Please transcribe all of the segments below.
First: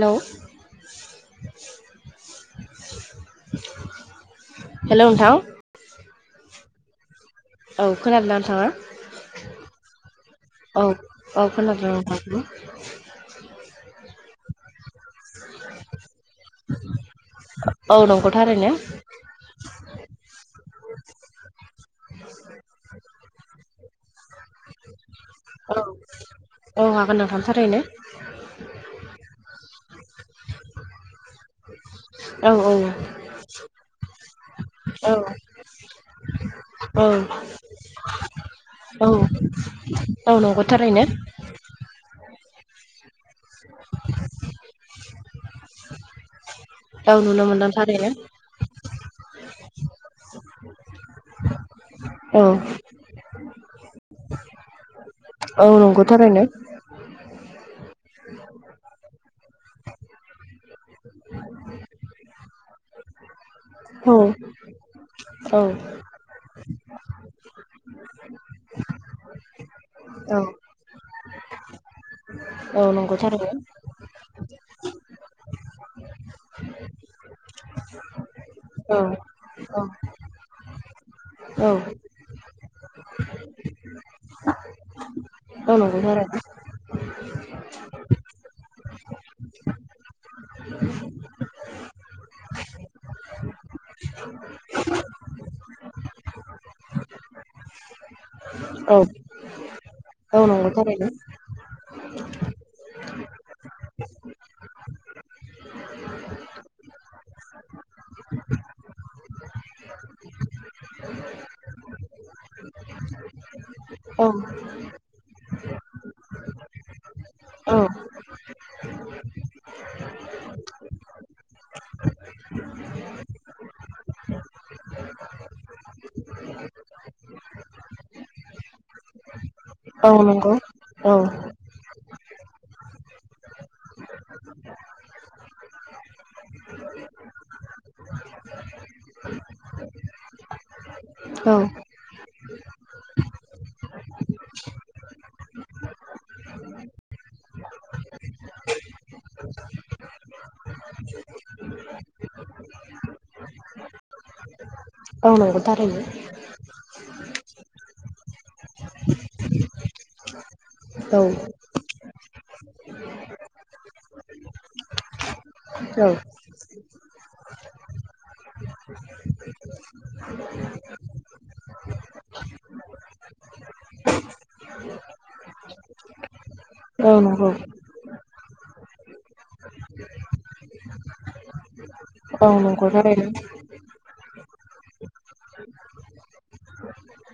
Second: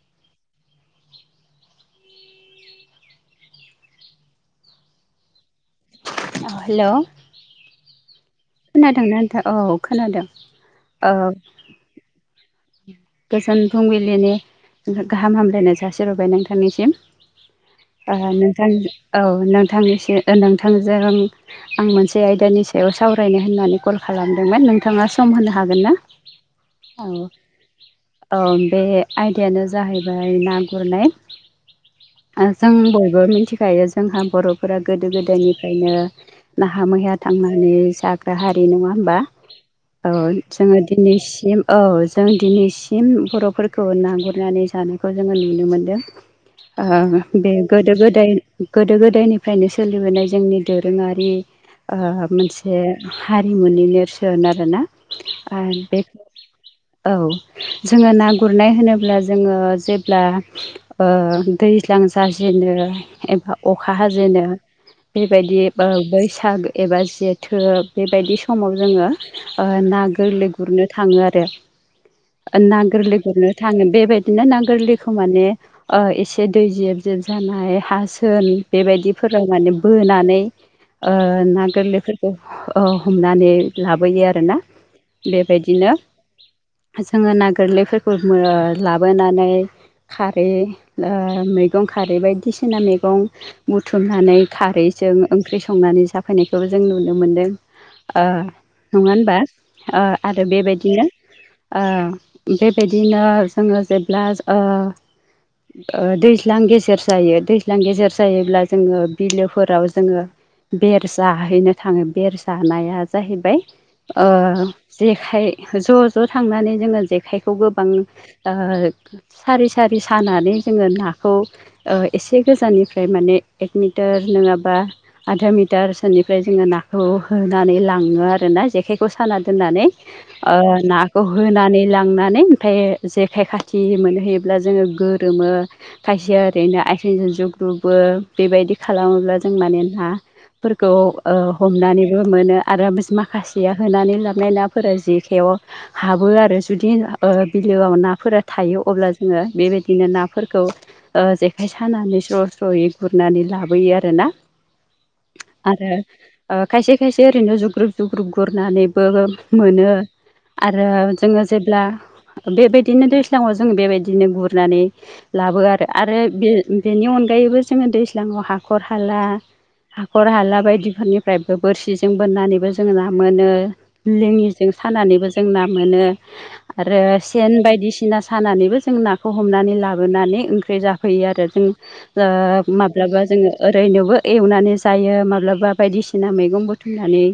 हेल' [inaudible] हेल' नोंथां। हेल' औ खोनादों ना नोथांङा खोनादोंना नोथा औ खोनादों औ औ खोनादों नोंथांखौबो गोजोन फुंबिलिनि गाहाम हामलायनाय सासि हरबाय नोंथा निसिम औ नंगौ थारैनो नोंथांनिसो नोंथांजों आं मोनसे आयदानि सायाव सावरायनो होननानै कल खालामदोंमोन नों नोंथाङा सम होनो हागोन ना? औ खारैनो औ बे आयदायानो जाहैबाय ना गुरनाय औ जों बयबो मिथिखायो जोंहा बर'फोरा औ गोदो गोदायनिफ्रायनो नाहा मैहा थांनानै जाग्रा हारि नङा औ होमबा? औ नंगौ जोङो थारैनो दिनैसिम औ जों दिनैसिम बर'फोरखौ ना गुरनानै जानायखौ जोङो नुनो मोनदों ओ औ नुनो बे मोनदों गोदो थारैनो गोदाय गोदो गोदायनिफ्रायनो सोलिबोनाय जोंनि दोरोङारि आ - औ मोनसे हारिमुनि नेरसोन आरोना अ बे नो औ जोङो ना गुरनाय होनोब्ला जोङो जेब्ला ओ दैज्लां जाजेनो एबा अखा औ हाजेनो बेबायदि औ बैसाग एबा जेथो बेबायदि समाव जोङो ओ- ना औ गोरलै गुरनो थाङो आरो ना औ नंगौ गोरलै गुरनो थारैनो थाङो बेबाय दिनो ना गोरलैखो माने एसे दै जेब जेब जानाय हा थोन औ बेबायदि फोराननानै माने बोनानै ना औ गोरलैफोर हमनानै लाबोयो आरोना बेबायदिनो [unintelligible] जोङो ना गोरलैफोरखौ लाबोनानै खारै मैगं खारै बायदिसिना मैगं बुथुमनानै खारैजों ओंख्रि संनानै जाफैनायखौबो जों नुनो मोन्दों। औ नङा होनबा औ आरो नंगौ थारैनो बेबायदिनो बेबायदिनो ओ जोङो जेब्ला ओ ओ दैज्लां गेजेर जायो दैज्लां गेजेर जायोब्ला जोङो बिलोफोराव जोङो बेर जाहैनो थाङो बेर जानाया जाहैबाय ओ औ जेखाय ज' ज' थांनानै जोङो जेखाइखौ औ गोबां ओ सारि सारि सानानै जोङो नाखौ एसे गोजाननिफ्राय माने एक मिटार नङाबा आधा मिटारसोनिफ्राय जोङो नाखौ होनानै लाङो आरोना जेखाय खौ साना दोननानै औ नंगौ ओ ना औ होनानै लांनानै ओमफाय जेखाइ खाथि मोनोहैयोब्ला जोङो गोरोमो। खायसेया ओरैनो आइथिंजों जुग्लुबो बेबायदि खालामोब्ला जों माने ना फोरखौ औ हमनानैबो मोनो आरो बि माखासेया होनानै लाबनाय नाफोरा जेखायाव हाबो आरो जुदि बिलोआव नाफोरा थायो अब्ला जोङो बेबायदिनो नाफोरखौ जेखाइ सानानै स्र' स्र'यै गुरनानै लाबोयो आरोना। औ नंगौ आरो थारैनो खायसे खायसे ओरैनो जुग्रुब जुग्रुब गुरनानैबो मोनो। आरो औ जोङो जेब्ला बेबायदिनो दैज्लाङाव जों बेबायदिनो गुरनानै लाबो आरो आरो औ बि बेनि अनगायैबो जोङो दैज्लाङाव हाखर हाला हाखर हाला बायदिफोरनिफ्रायबो बोरसिजों बोननानैबो जोङो ना मोनो। लोङिजों सानानैबो जों ना मोनो। आरो औ नंगौ सेन बायदिसिना सानानैबो जों नाखौ हमनानै लाबोनानै ओंख्रि जा फैयो आरो जों औ नंगौ माब्लाबा थारैनो जोङो ओरैनोबो एवनानै जायो माब्लाबा बायदिसिना मैगं बुथुमनानै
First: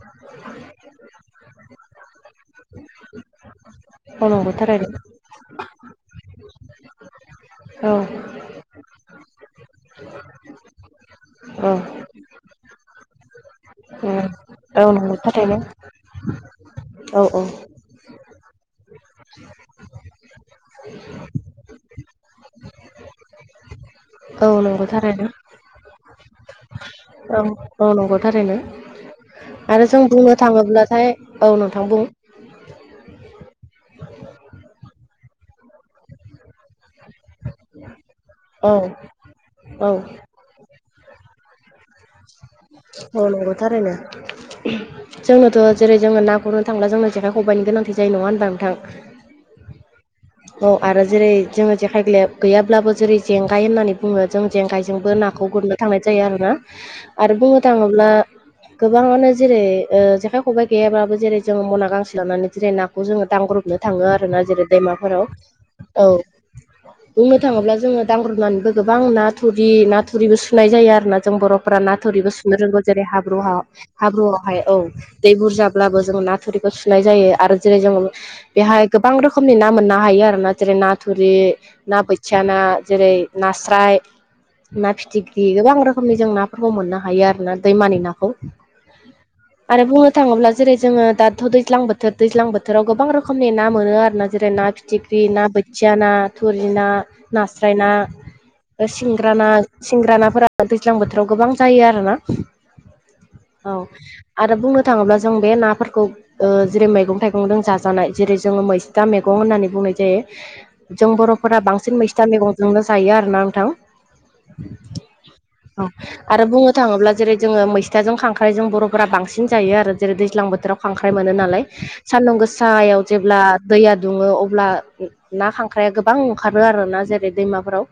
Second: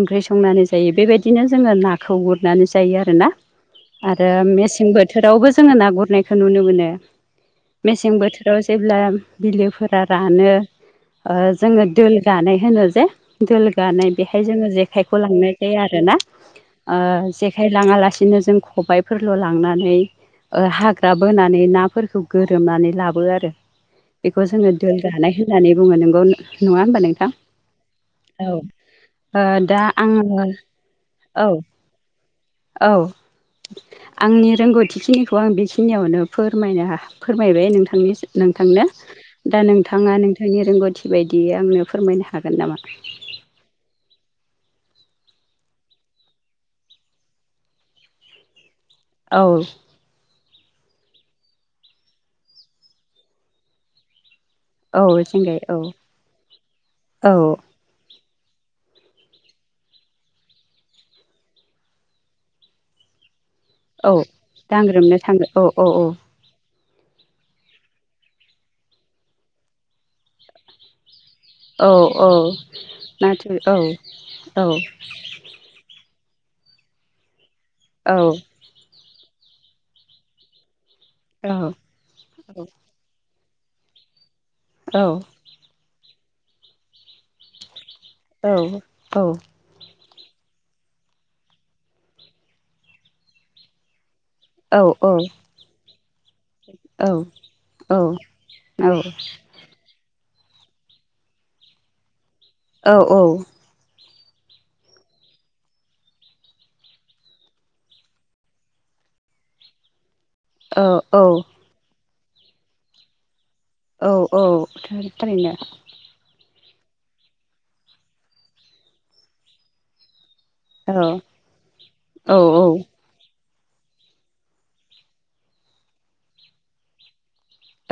ओंख्रि संनानै जायो बेबायदिनो जोङो नाखौबो गुरनानै जायो आरोना औ आरो नंगौ थारैनो मेसें बोथोरावबो जोङो ना गुरनायखौ नुनो मोनो। औ मेसें बोथोराव जेब्ला बिलोफोरा रानो औ उम जोङो दोल गानाय होनो जे दोल गानाय बेहाय जोङो औ नंगौ जेखाइखौ थारैनो लांनायखाय जायो आरोना। औ औ लाङा लासिनो जों खबबायफोरल' लांनानै हाग्रा बोनानै नाफोरखौ गोरोमनानै लाबो आरो। बेखौ औ जोङो नंगौ दोन थारैनो जानाय होननानै बुङो नोंगौ नङा होमबा नोंथां औ औ नंगौ औ। थारैनो ओ दा आरो जों आङो बुंनो थाङोब्लाथाय औ नोंथां बुं औ। आंनि रोंगौथिखिनिखौ आं बेखिनियावनो फोरमायनो हा फोरमायबाय नोंथांनिसिम। औ नोंथांनो दा औ नोंथाङा नोंथांनि रोंगौथि बायदि आंनो फोरमायनो हागोन नामा? मावनांगौथारोनो। जोंनोथ' जेरै जोङो ना गुरनो थांब्ला जोंनो जेखाइ खबायनि गोनांथि जायो नङा होनबा नोंथां? औ औ आरो जेरै जोङो जेखाय ग्लैया-गैयाब्लाबो जेरै जेंगाय होननानै बुङो जों औ जेंगायजोंबो नाखौ जेंगाय औ गुरनो थांनाय जायो आरोना औ आरो बुंनो थाङोब्ला गोबाङानो जेरै जेखाइ खबाइ गैयाब्लाबो जेरै जोंङो मना गांसे लानानै जेरै नाखौ जोङो दांब्रबनो थाङो औ आरो ना जेरै दैमाफोराव औ। बुंनो थाङोब्ला जोङो दांब्रब्रनानैबो गोबां नाथुरि नाथुरिबो सुनाय जायो आरो ना। जों बर'फोरा औ ना औ थुरिबो सुनो रोंगौ जेरै हाब्रु हा नाथुर औ हाब्रु हाय औ दै बुरजा ब्लाबो जों नाथुरिखौ सुनाय जायो आरो जेरै जोङो औ बेहाय गोबां रोखोमनि ना मोननो हायो आरो ना जेरै ना थुरि औ औ औ ना बोथिया औ ना जेरै नास्राय ना फिथिख्रि गोबां रोखोमनि जों नाफोरखौ मोननो हायो आरो ना दैमानि ना औ औ। आरो बुंनो थाङोब्ला जेरै जोङो दाथ' दैज्लां बोथोर दैज्लां बोथोराव गोबां रोखोमनि ना मोनो आरोना। जेरै ना फिथिख्रि ना बोथिया ना थुरि ना नास्राय ना। सिंग्रा ना सिंग्रा नाफोरा दैज्लां बोथोराव गोबां जायो आरोना। औ औ। औ आरो बुंनो थाङोब्ला जों बे नाफोरखौ ओ जेरै मैगं थाइगंजों जाजानाय जेरै जोङो मैसथा मैगं होननानै बुंनाय जायो। जों बर'फोरा बांसिन मैस्था मैगंजोंनो जायो आरोना नोंथां। औ औ थारैनो। औ आरो बुंनो थाङोब्ला जेरै जोङो मैस्थाजों खांख्राइजों बर'फोरा बांसिन जायो आरो जेरै दैज्लां बोथोराव खांख्राय मोनो नालाय औ सान्दुं गोसायाव जेब्ला दैया दुङो अब्ला ना खांख्राया गोबां ओंखारो आरोना जेरै दैमाफोराव।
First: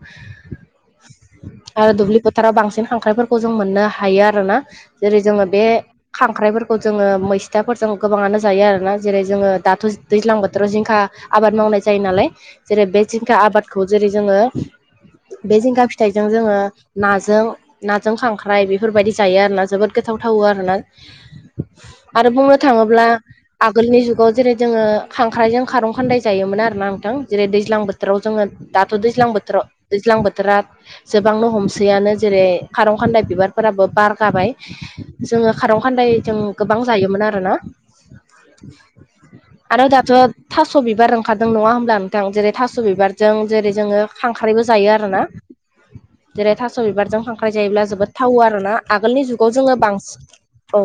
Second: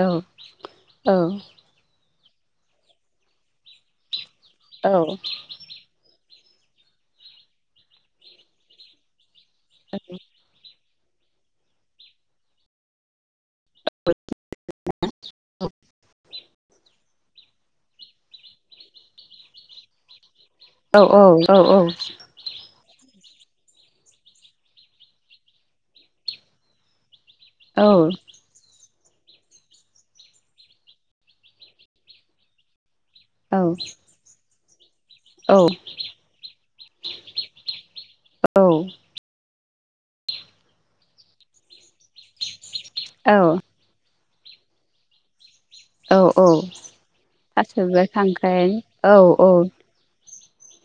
आरो दुब्लि फोथाराव बांसिन खांख्राइफोरखौ जों मोननो हायो आरोना औ जेरै जोङो बे खांख्राइफोरखौ जोङो मैस्थाफोरजों गोबाङानो जायो आरोना जेरै जोङो दाथ' दैज्लां बोथोराव जिंखा आबाद मावनाय जायो नालाय जेरै बे जिंखा आबाद खौ जेरै जोङो बे जिंगा फिथाइजों जोङो नाजों नाजों खांख्राइ बेफोरबायदि जायो आरो ना जोबोद गोथाव थावो आरोना आरो बुंनो थाङोब्ला आगोलनि जुगाव जेरै जोङो खांख्राइजों खारं खान्दाय जायोमोन आरोना नोंथां। जेरै दैज्लां बोथोराव जोङो दाथ' दैज्लां बोथोराव दैज्लां बोथोरा जोबांनो हमसैयानो जेरै खारं खान्दाय बिबार फोराबो बारगाबाय। जोङो खारं खान्दाय जों गोबां जायोमोन आरोना। आरो दाथ' थास' बिबार ओंखारदों नङा होमब्ला नो थां जेरै थास' बिबारजों जेरै जोङो खांख्राइबो जायो आरो ना। जेरै थास' बिबारजों खांख्राइ जायोब्ला जोबोद थावो आरोना आगोलनि जुगाव जोङो बांस औ।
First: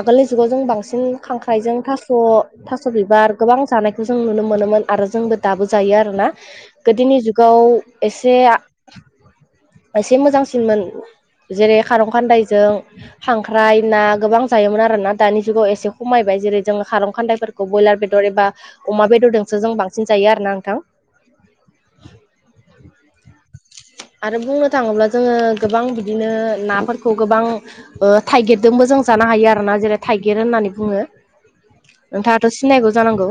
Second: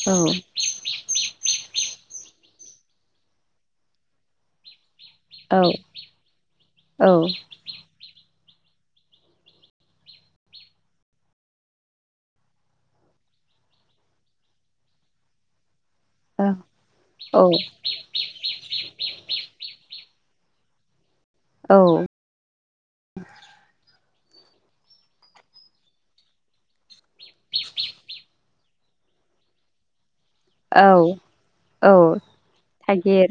आगोलनि जुगाव जों बांसिन खांख ख्राइजों थास' थास' बिबार गोबां जानायखौ जों नुनो मोनोमोन। आरो जोंबो दाबो जायो आरोना गोदोनि जुगाव एसेआ एसे मोजांसिनमोन। जेरै खारं खान्दायजों खांख्राइ ना गोबां जायोमोन आरोना दानि जुगाव एसे खमायबाय जेरै जों खारं खान्दायफोरखौ ब्रयलार बेदर एबा अमा बेदरदोंसो जों बांसिन जायो आरोना नोंथां। औ। आरो बुंनो थाङोब्ला जोङो गोबां बिदिनो नाफोरखौ गोबां ओ थाइगिरदोंबो जों जानो हायो आरोना जेरै थाइगिर होननानै औ बुङो। औ औ नोंथाङाथ' सिनायगौ थागिर जानांगौ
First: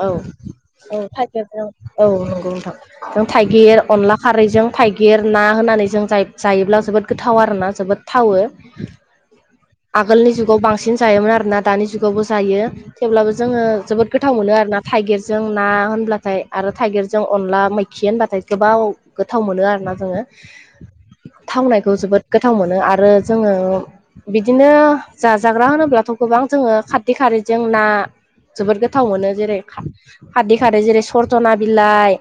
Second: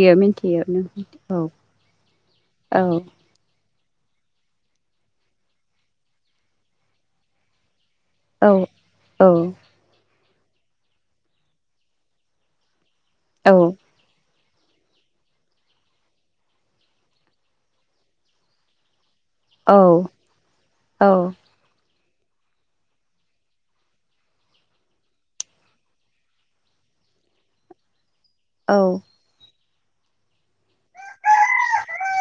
औ मिथियो औ थायगेरजों। औ नंगौ औ नोथां। थाइगिर अनला खारैजों थाइगिर ना होनानै जों जायोब्ला जोबोद गोथाव आरोना जोबोद। थावो औ औ आगोलनि जुगाव बांसिन जायोमोन आरोना दानि जुगावबो जायो। थेवब्लाबो औ जोङो जोबोद गोथाव मोनो आरो ना थाइगिरजों ना होनब्लाथाय आरो थाइगिरजों अनला मैखि होनबाथाय गोबाव थाव मोनो औ आरोना जोङो औ थावनायखौ जोबोद गोथाव मोनो आरो जोङो बिदिनो जाजाग्रा होनोब्लाथ' गोबां जोङो खारदि खारिजों ना जोबोद औ गोथाव मोनो जेरै खारदि खारै जेरै सरजना बिलाइ।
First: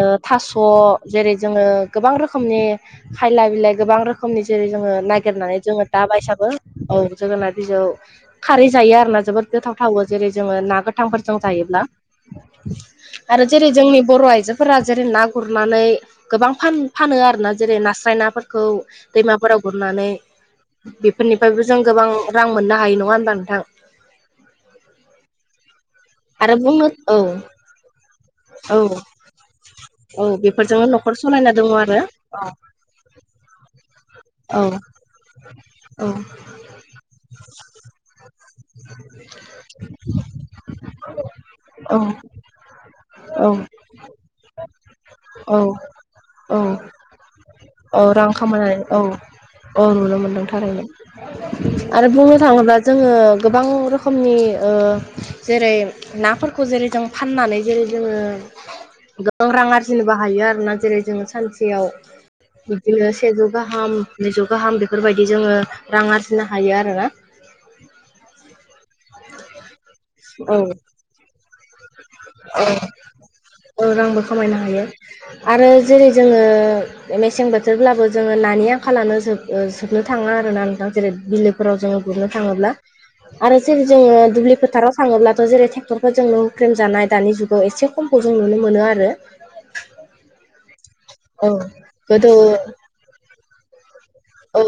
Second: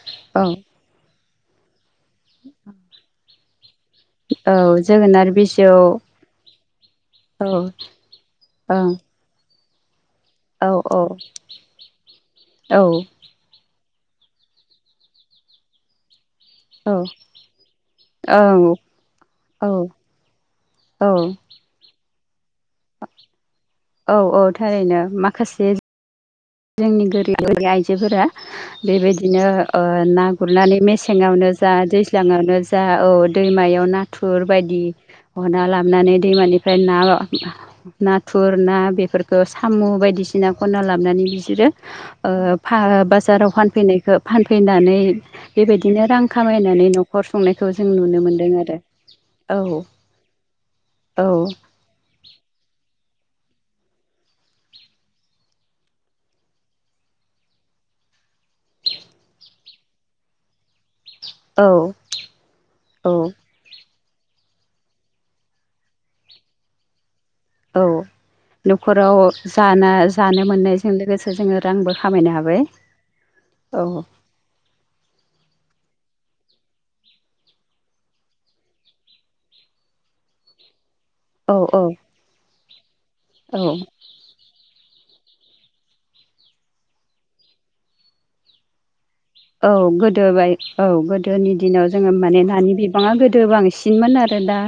ओ औ थास' जेरै जोङो गोबां रोखोमनि खायला बिलाइ गोबां रोखोमनि औ जेरै जोङो जोगोनार नागिरनानै बिजौ जोङो दा बायसाबो औ जोगोनार बिजौ खारै ओं जायो आरो ना जोबोद गोथाव थावो जेरै जोङो औ ना गोथांफोरजों जायोब्ला। औ आरो जेरै जोंनि बर' आइजोफोरा जेरै ना गुरनानै गोबां फान-फानो आरोना जेरै नास्राय नाफोरखौ दैमाफोराव गुरनानै। औ बेफोरनिफ्रायबो जों गोबां रां मोननो हायो नङा होमबा नोंथां? औ थारैनो माखासे आरो बुंनो जोंनि औ गोरिब गोरि आइजोफोरा औ बेबायदिनो ओ औ ना गुरनानै बेफोरजोंनो मेसें न'खर ङावनो सालायना दङ जा आरो दैज्लाङावनो जा औ दैमायाव नाथुर औ बायदि हना औ लाबनानै दैमानिफ ओमफ्राय ना नाथुर ना बेफोरखौ साम' बायदिसिना खनना लाबनानै बि औ ओ औ बाजाराव फानफैनायखौ फानफैनानै औ बेबायदिनो रां औ खामायनानै न'खर सुंनायखौ जों नुनो मोन्दों आरो। अ नुनो मोनदों थारैनो। औ आरो बुंनो थाङोब्ला जोङो गोबां रोखोमनि ओ जेरै नाफोरखौ जेरै जों फाननानै जेरै जोङो गोबां रां आरजिनोबो हायो आरोना जेरै जोङो औ सानसेयाव बिदिनो औ सेजौ गाहाम नैजौ गाहाम बेफोरबायदि जोङो रां आरजिनो हायो आरोना। औ न'खराव जाना-जानो औ मोननायजों लोगोसे जोङो रांबो खामायनो हाबाय औ। खामायनो हायो आरो जेरै जोङो मेसें बोथोरब्लाबो जोङो नानि आंखालानो जोब-जोबनो थाङा आरोना नोंथां जेरै औ बिलोफोराव औ जोङो गुरनो थाङोब्ला आरो औ जेरै जोङो दुब्लि फोथाराव थाङोब्लाथ' जेरै ट्रेक्टरफोरजों हुख्रेम जानाय दानि जुगाव एसे खमखौ जों नुनो मोनो आरो। औ गोदो बाय औ औ गोदोनि दिनाव जोङो गोदो माने नानि बिबाङा गोदो बांसिनमोन आरो। दा औ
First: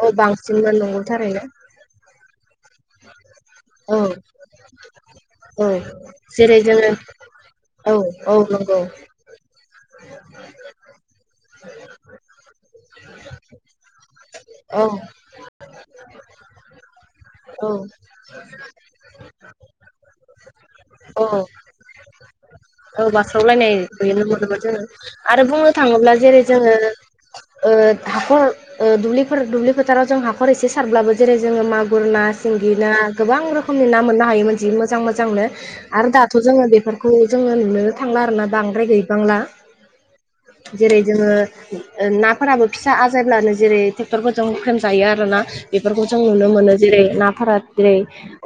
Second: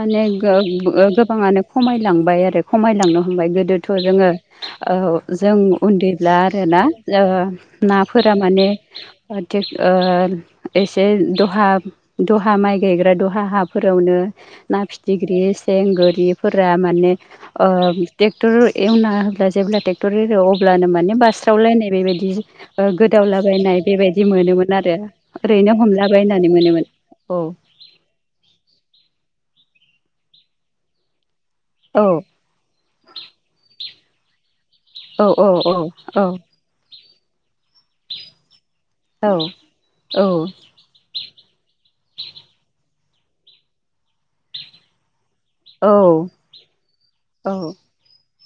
औ माने बांसिनमोन नंगौ थारैनो गोबाङानो खमायलांबाय आरो खमायलांनो हमबाय गोदो थ' औ जोङो ओ जों औ उन्दैब्ला जेरै आरोना जोङो ओ औ नाफोरा औ माने नंगौ ओ एसे द'हा दहा माइ गायग्रा दहा हाफोरावनो ना औ फिथिख्रि, सें, गोरिफोरा माने ओ औ ट्रेक्टर एवना होब्ला जेब्ला ट्रेक्टर एरो अब्लानो माने औ बास्रावलायनाय बेबायदि ओ औ बास्रावलायनाय गोदावलाबायनाय नुनो बेबायदि मोनोमोन जोङो आरो आरो बुंनो ओरैनो थाङोब्ला जेरै हमलाबायनानै जोङो मोनोमोन। ओ हाखर ओ दुब्लिफोर दुब्लि‌ फोथाराव जों हाखर एसे सारब्लाबो जेरै जोङो औ मागुर नास सिंगि ना गोबां रोखोमनि ना मोननो हायोमोन जि मोजां औ मोजांनो औ आरो औ दाथ' जोङो बेफोर खौ जोङो नुनो थांला आरोना बांद्राय औ गैबांला। औ जेरै जोङो नाफोराबो फिसा आजायब्लानो जेरै ट्रेक्टरफोरजों होख्रेमजायो आरो ना। औ बेफोरखौ जों नुनो मोनो जेरै नाफोरा औ जेरै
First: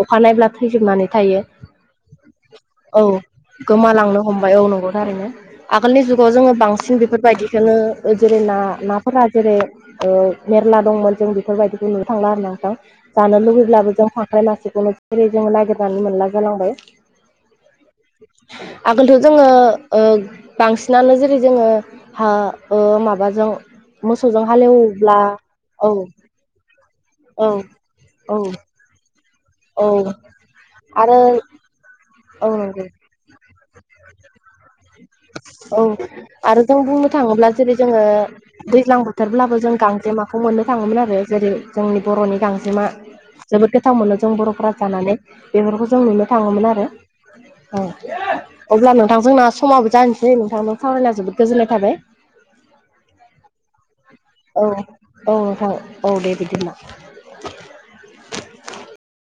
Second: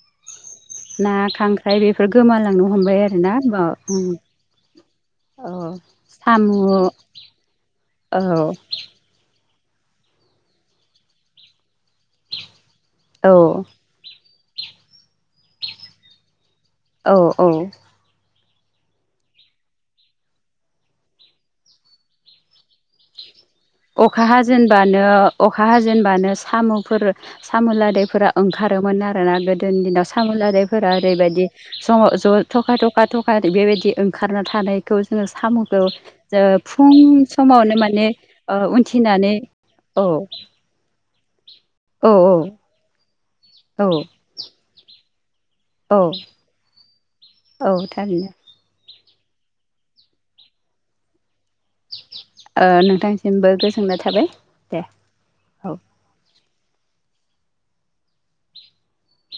अखानायब्ला थैजोबनानै ना थायो खांख्राइ बेफोर गोमालांनो हमबाय औ आरोना अ उम गोमालांनो हमबाय औ नंगौ थारैनो। औ आगोलनि जुगाव साम' जोङो औ बांसिन बेफोरबायदिखौनो जेरै ना ना फोरा जेरै ओ मेरला दंमोन जों बेफोरबायदिखौ नुनो थांला आरोना नोंथां। औ जानो लुुबैब्लाबो जों खांख्राइ मासेखौनो जेरै जों नागिरनानै मोनला जालांबाय। औ औ आगोलथ' जोङो ओ बांसिनानो जेरै जोङो हा ओ माबाजों अखा मोसौजों हाजेनबानो हालेवब्ला अ अखा औ हाजेनबानो साम'फोर औ साम' लादायफोरा औ ओंखारोमोन आरोना गोदो। गोदोनि औ दिनाव साम' लदायफोरा आरो ओरैबायदि ज' ज' औ थखा नंगौ थखा थ बेबायदि ओंखारना थानाय खौ जोङो औ साम'खौ जों आरो फुं बुंनो थाङोब्ला जेरै समावनो जोङो माने ओ दैज्लां उन्थिनानै बोथोरब्लाबो जों औ गांजेमाखौ मोननो थाङोमोन आरो जेरै जोंनि औ औ बर'नि गांजेमा जोबोद औ गोथाव मोनो जों बर'फोरा जानानै। बेफोरखौ जों औ नुनो थाङोमोन आरो औ थारैनो अब्ला नोंथांजोंना समाबो जानोसै नोंथांमोनाव सावरायनायाव जोबोद गोजोननाय थाबाय। ओ नोंथांनिसिमबो गोजोननाय थाबाय औ दे औ नोंथां औ दे बिदिब्ला